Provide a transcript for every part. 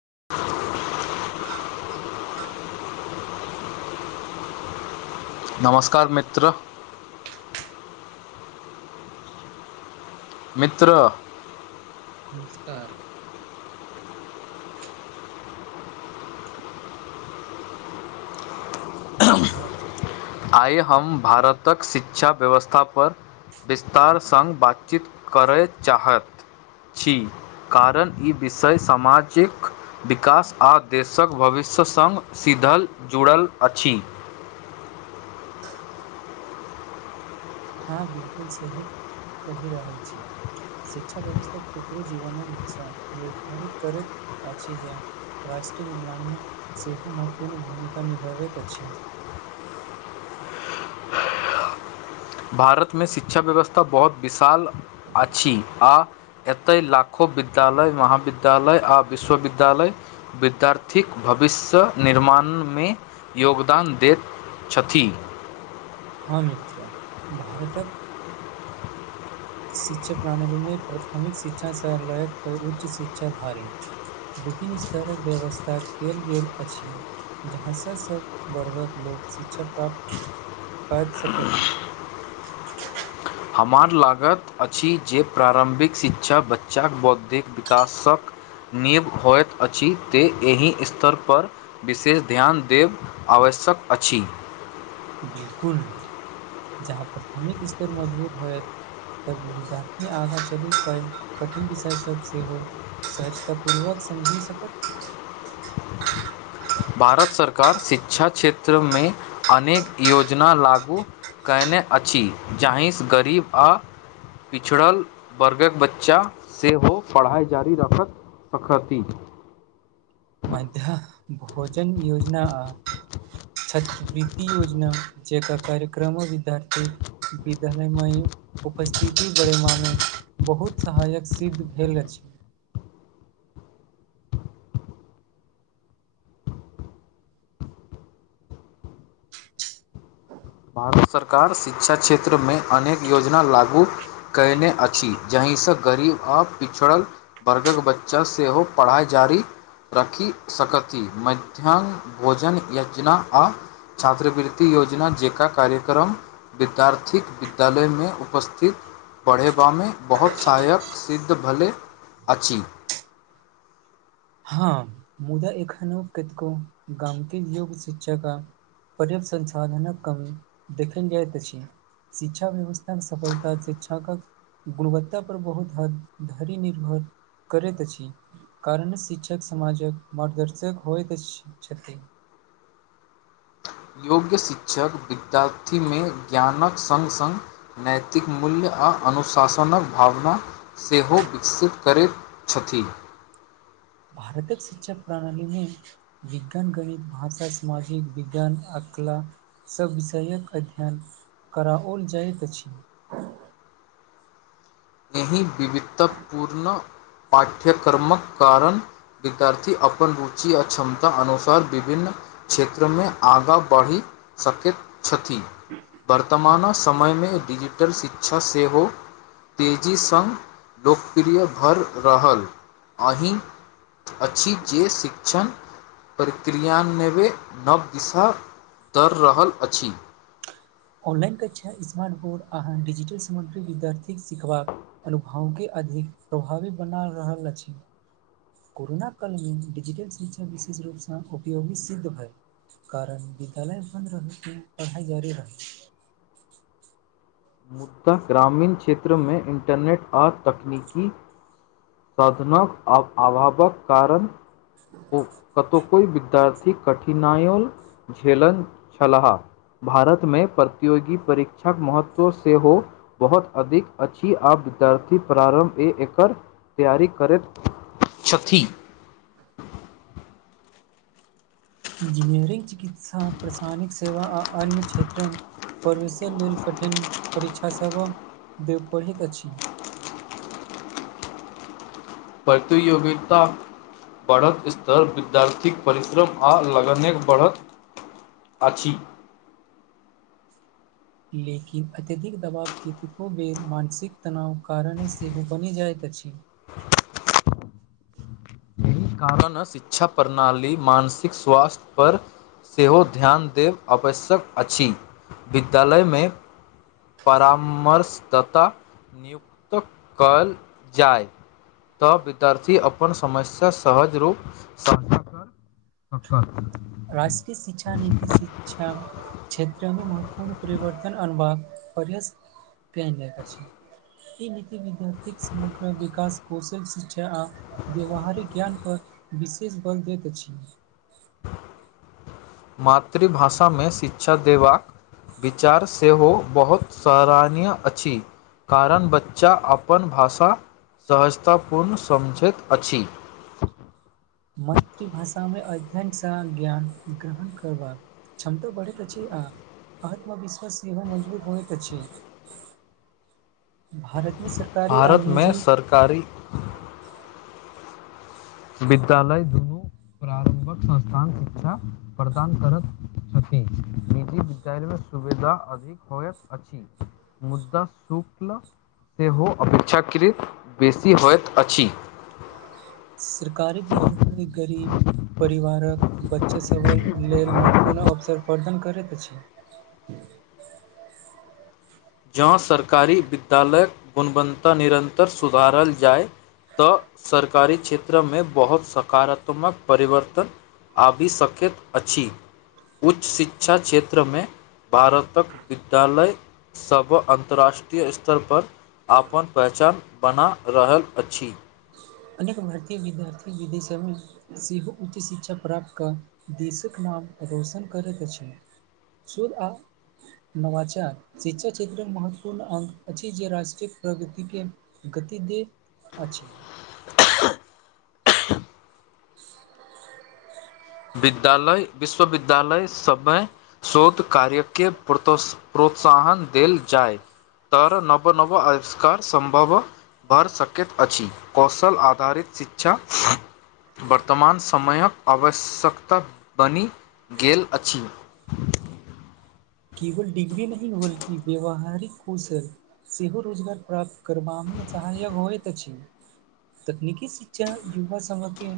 [inaudible] [inaudible] नमस्कार मित्र मित्र नमस्कार मसत आइ हम भारतक शिक्षा व्यवस्थापर विस्तार सङ्ग बातचीत करय चाहैत छी कारण ई विषय सामाजिक विकास आ देशक भविष्य सङ्ग सीद्ध धल जुड़ल अछि [unintelligible] हँ बिलकुल सही कहि रहल छी शिक्षा व्यवस्था कुकरो जीवनक दिशा निर्धारित करैत अछि जे राष्ट्र निर्माणमे सेहो महत्वपूर्ण भूमिका निभाबैत अछि भारतमे शिक्षा व्यवस्था बहुत विशाल अछि आ एतय लाखो विद्यालय महाविद्यालय आ विश्वविद्यालय विद्यार्थीक भविष्य निर्माण मान मे योगदान दैत छथि हँ मित्र भारतक शिक्षा प्रणाली मे प्राथमिक शिक्षा स लक उच्च शिक्षाधारी विभिन्न स्तरक व्यवस्था कयल गेल अछि जहाँ सँ सब वर्गक लोक शिक्षा प्राप्त कर सकथि [inaudible] हमरा लागत अछि जे प्रारम्भिक शिक्षा बच्चाक बौद्धिक विकासक नीव होइत अछि ते एहि स्तर पर विशेष ध्यान देब आवश्यक सक अछि बिलकुल जहाँ प्रथमिक स्तर मजबूत होयत तब विद्यार्थी आगाँ चलि क कठिन विषय सब सेहो सहजता पूर्वक समझी सकत भारत सरकार शिक्षा क्षेत्र मे अनेक योजना लागू कयने अछि जाहिसँ गरीब अ पिछड़ल वर्गक बच्चा सेहो पढ़ाइ जारी रखत सखति मध्य भोजन योजना आ छात्रवृति योजना जेकर कार्यक्रम विद्यार्थी विद्यालय म उपस्थिति बरेमामे बहुत सहायक सिद्ध भेल अछि [inaudible] भारत सरकार शिक्षा क्षेत्र में अनेक योजना लागू कयने अछि जाहि की सब गरीब आ पिछड़ल वर्गक बच्चा सेहो पढ़ाई जारी रखि सकथि मध्याह्न भोजन योजना आ छात्रवृति योजना जे कार्यक्रम विद्यार्थीक विद्यालय में उपस्थित पढ़येबा में बहुत सहायक सिद्ध भेलैइ अछि हँअ् एखनो कतको गाम के योग्य शिक्षा का पर्याप्त संसाधनक कमी देखल जाइत अछि शिक्षा व्यवस्था के सफलता शिक्षकक गुणवत्ता पर बहुत हद धरि निर्भर करैत अछि कारण शिक्षक समाजक मार्गदर्शक होइत अछि छथिन योग्य शिक्षक विद्यार्थी में ज्ञानक सङ्ग सङ्ग नैतिक मूल्य आ अनुशासनक भावना सेहो विकसित करैत छथि [inaudible] भारतक शिक्षा प्रणाली में विज्ञान गणित भाषा सामाजिक विज्ञान आ कला सब विषयक अध्ययन कराओल जाइत अछि एहि विविधतापूर्ण पाठ्यक्रमक कारण विद्यार्थी अपन रुचि आ क्षमता अनुसार विभिन्न क्षेत्रमे आगाँ बढ़ी सकैत छथि वर्तमान समय में डिजिटल शिक्षा सेहो तेजी सङ्ग लोकप्रिय भऽ रहल अहि अछि जे शिक्षण प्रक्रिया नवें नव दिशा दऽ रहल अछि ऑनलाइन कक्षा स्मार्ट बोर्ड अहाँ डिजिटल सामग्री विद्यार्थीक सिखबाक अनुभव के अधिक प्रभावी बना रहल अछि कोरोना काल में डिजिटल शिक्षा विशेष रूपसँ उपयोगी सिद्ध भए कारण विदालय बंद रहै पढ़ाई जारी रहै मुदा ग्रामीण क्षेत्रमे इन्टरनेट आ तकनीकी साधनक अभावक कारण ओ कतहु कोई वि तर्थिक कठिनाइयो झेलल छलहा भारत मे प्रतियोगी परीक्षाक महत्व सेहो बहुत अधिक अच्छी आब विद्यार्थी प्रारम्भ ए एकर तेआरी करैत छथि [inaudible] इंजीनियरिंग चिकित्सा प्रशानिक सेवा आ अन्य क्षेत्र प्रवेशक लेल कठिन परीक्षा सब दे पढ़ैत अछि प्रतियोगिता बढ़त स्तर विद्यार्थीक परिश्रम आ लगनक बढ़त अछि लेकिन अत्यधिक दबाव कतेको बेर मानसिक तनाव कारणे सेहो बनि जाय त [inaudible] कारण शिक्षा प्रणाली मानसिक स्वास्थ्य पर सेहो ध्यान देब आवश्यक अछि विद्यालयमे परामर्शदता नियुक्त कयल जाय तऽ विद्यार्थी अपन समस्या सहज रूप समाधन [unintelligible] कर स राष्ट्रीय शिक्षा नीति शिक्षा क्षेत्रमे महत्वपूर्ण परिवर्तन अनबाक अर पडक छै [unintelligible] ई नीति विद्यार्थ समग्र विकास कौशल सिछ आ व्यावहारिक ज्ञान पर विशेष बल दैत अछि मातृभाषा में शिक्षा देबाक विचार सेहो बहुत सराहनीय अछि कारण बच्चा अपन भाषा सहजताापूर्ण समझैत अछि मातृभाषामें अध्ययन सं ज्ञान ग्रहण करबाक क्षमता बढ़ेत अछि आ आत्मविश्वास सेहो मजबूत होए तऽ अछि भारत में सरकारी आ भारतमे निजी सरकारी विद्यालय दुनू प्रारम्भक संस्थान शिक्षा प्रदान करत छथि निजी विद्यालय में सुविधा अधिक होइत अछि मुद्दा शूक्ल सेहो अपेक्षाकृत बेसी होइत अछि सकारी विद्यालय गरीब परिवारक बच्चे सभक लेल महत्वपूर्ण अवसर प्रदान करैत अछि [unintelligible] जँ सरकारी विद्यालयक गुणबंता निरन्तर सुधारल जाय तऽ सरकारी क्षेत्र में बहुत सकारात्मक परिवर्तन आबि शकैत अछि उच्च शिक्षा क्षेत्रमें भारतक विद्यालय सब अन्तर्राष्ट्रीय स्तर पर आपन पहचान बना रहल अछि अनेक भारतीय विद्यार्थी विदेश में सेहो उच्च शिक्षा प्राप्त कऽ देशक नाम रौशन करैत अछि शुद्ध आ नवाचार शिक्षा क्षेत्र में महत्वपूर्ण अंग अछि जे राष्ट्र प्रगति के गति देत अछि [unintelligible] विद्यालय विश्वविद्यालय समय शोध कार्यकेत प्रतोस प्रोत त्साहन देल जाइ तर नव नव अविष्कार संभव भढ़ सकैत अछि कौशल आधारित शिक्षा वर्तमान समयक आवश्यक सक बनि गेल अछि केवल डीग्री नहि बल्कि व्यवहारिक कौशल सेहो रोजगार प्राप्त करबामें सहायक होइत अछि तकनीकी शिक्षा युवा समके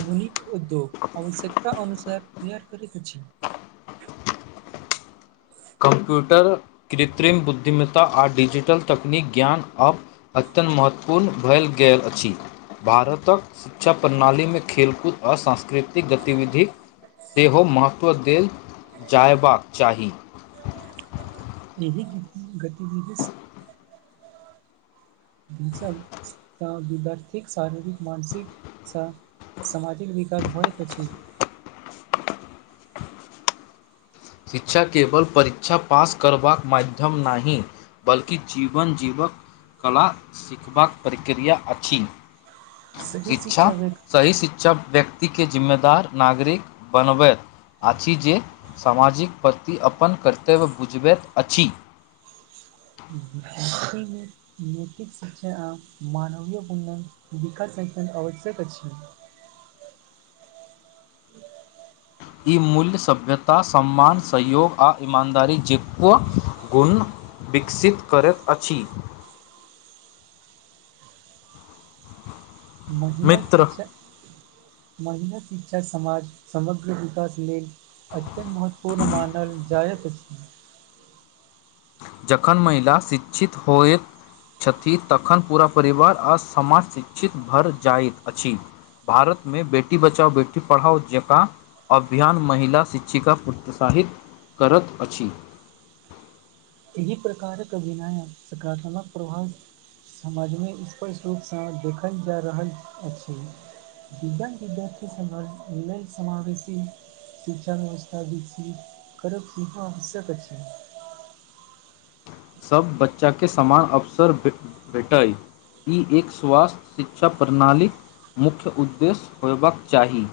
आधुनिक उद्योग आवश्यकता अनुसार तैयार करैत अछी कम्प्यूटर कृत्रिम बुद्धिमत्ता आ डिजिटल तकनीक ज्ञान आ अ महत्वपूर्ण भेल गेल अछि भारतक शिक्षा प्रणाली में खेलकूद अशा स्कृतिक गतिविधिक सेहो महत्व देल जायबाक चाही एहि क गतिविधि त विद्यार्थिक शारीरिक मानसिक सा सामाजिक विकास होयत अछि शिक्षा केवल परीक्षा पास करबाक मध्यम नाहि बल्कि जीवन जीवक कला सिखबाक प्रक्रिया अछि शिक्षा सही शिक्षा व्यक्त के जिम्मेदार नागरिक बनबै अछि जे सामाजिक प्रति अपन कर्तव्य बुझबैत अछि इकल में नैतिक शिक्षा आ मानवीयपुणन विकासखन आवश्यक अछि छै ई मूल्य सभ्यता सम्मान सहयोग आ ईमानदारी जेको गुण विकसित करैत अछि [inaudible] महिला मित्र, शिक्षा महिला शिक्षा समाज समग्र विकास लेल एतेक महत्वपूर्ण मानल जायत छै जखन महिला शिक्षित होएत छथि तखन पूरा परिवार आ समाज शिक्षित भर जाइत अछि भारत मे बेटी बचाओ बेटी पढ़ाओ जेका अभियान महिला शिक्षिका प्रोत्साहित करैत अछि इह प्रकारक अभनय सकारात्मक प्रभाव समझमे स्पष्ट रूप सँ देखल जा रहल अछि दिव्यांग विद्यार्थी सबहक लय समावेशी शिक्षा व्यवस्था विकसित करब सेहो आवश्यक अछि सब बच्चाके समान अवसर भेटय ई एक स्वास्थ्य शिक्षा प्रणालीक मुख्य उद्देश्य होयबाक चाही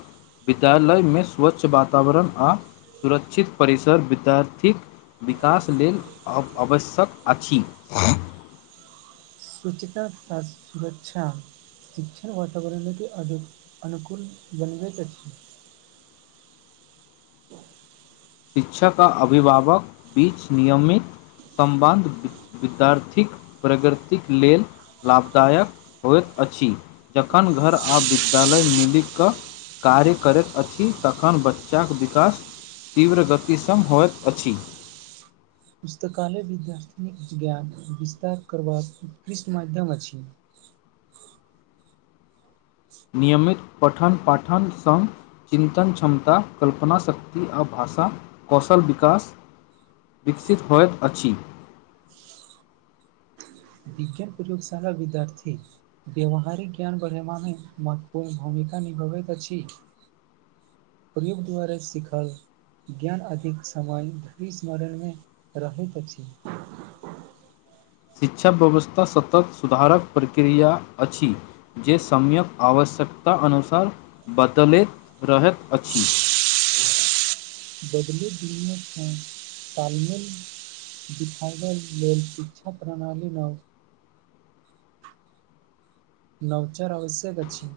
विद्यालय मे स्वच्छ वातावरण आ सुरक्षित परिसर विद्यार्थीक विकास लेल अ आवश्यक अछि स्वच्छता आ सुरक्षा शिक्षण वातावरण के अनु अनुकूल बनबैत अछि शिक्षक आ अभिभावक बीच नियमित सं्बन्ध विद्यार्थीक प्रगतिक लेल लाभदायक होयत अछि अछि जखन घर आ विद्यालय मिल कऽ कार्य करैत अछि तखन बच्चाक विकास तीव्र गतिश होइत अछि पुस्तकालय विद्यार्थी ज्ञान विस्तार करबाक उत्कृष्ट माध्यम अछि नियमित पठन पाठन सङ्ग चिन्तन क्षमता कल्पना शक्ति आ भारत श कौशल विकास विकसित होइत अछि [inaudible] विज्ञान प्रयोगशाला विद्यार्थी व्यावहारिक ज्ञान बढ़ेवा मे महत्वपूर्ण भूमिका नि भवैत अछी प्रयोग द्वारा सिखल ज्ञान अधिक समान धरि स्मरण मे रहैत अछि शिक्षा व्यवस्था सतत सुधारक प्रक्रिया अछि जे समय्क आवश्यक आवश्यकता अनुसार बदलैत रहैत अछि बदलू दिनमे तालमेल दिखाबय लेल शिक्षा प्रणाली न नवचार आवश्यक छी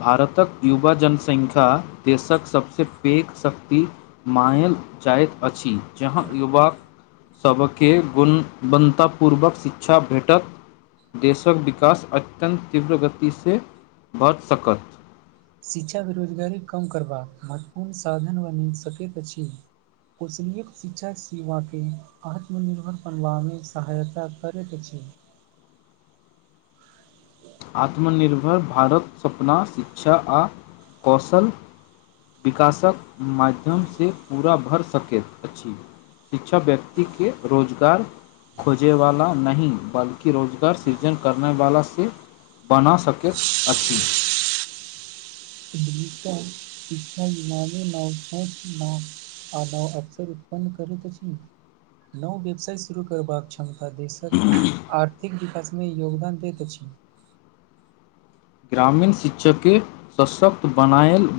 भारतक युवा जनसंख्या देशक सबसँ पैघ शक्ति मायल जाइत अछि जहाँ युवा सभके गुणवततापूर्वक शिक्षा भेटत देशक विकास अत्यन्त तीव्र गति सँ भऽ सकत शिक्षा बेरोजगारी कम करबाक महत्वपूर्ण साधन बनि सकैत अछि कुशल शिक्षा सेवाकेँ आत्मनिर्भर बनबामे सहायता करैत अछि ह [inaudible] आत्मनिर्भर भारत सपना शिक्षा आ कौशल विकासक माध्यम सँ पूरा भऽ सकैत अछि शिक्षा व्यक्तिे के रोजगार खोजेवाला नहि बल्कि रोजगार सृजन करै वाला से बना सकैत अछि प नी नओ न [unintelligible] आ न अकसर उत्पन्न करैत अछी नव व्यवसाय शुरू करबाक छै क्षमता देशक आर्थिक विकासमे योगदान दैत अछि ग्रामीण शिक्षकके सशक्त बनायल भा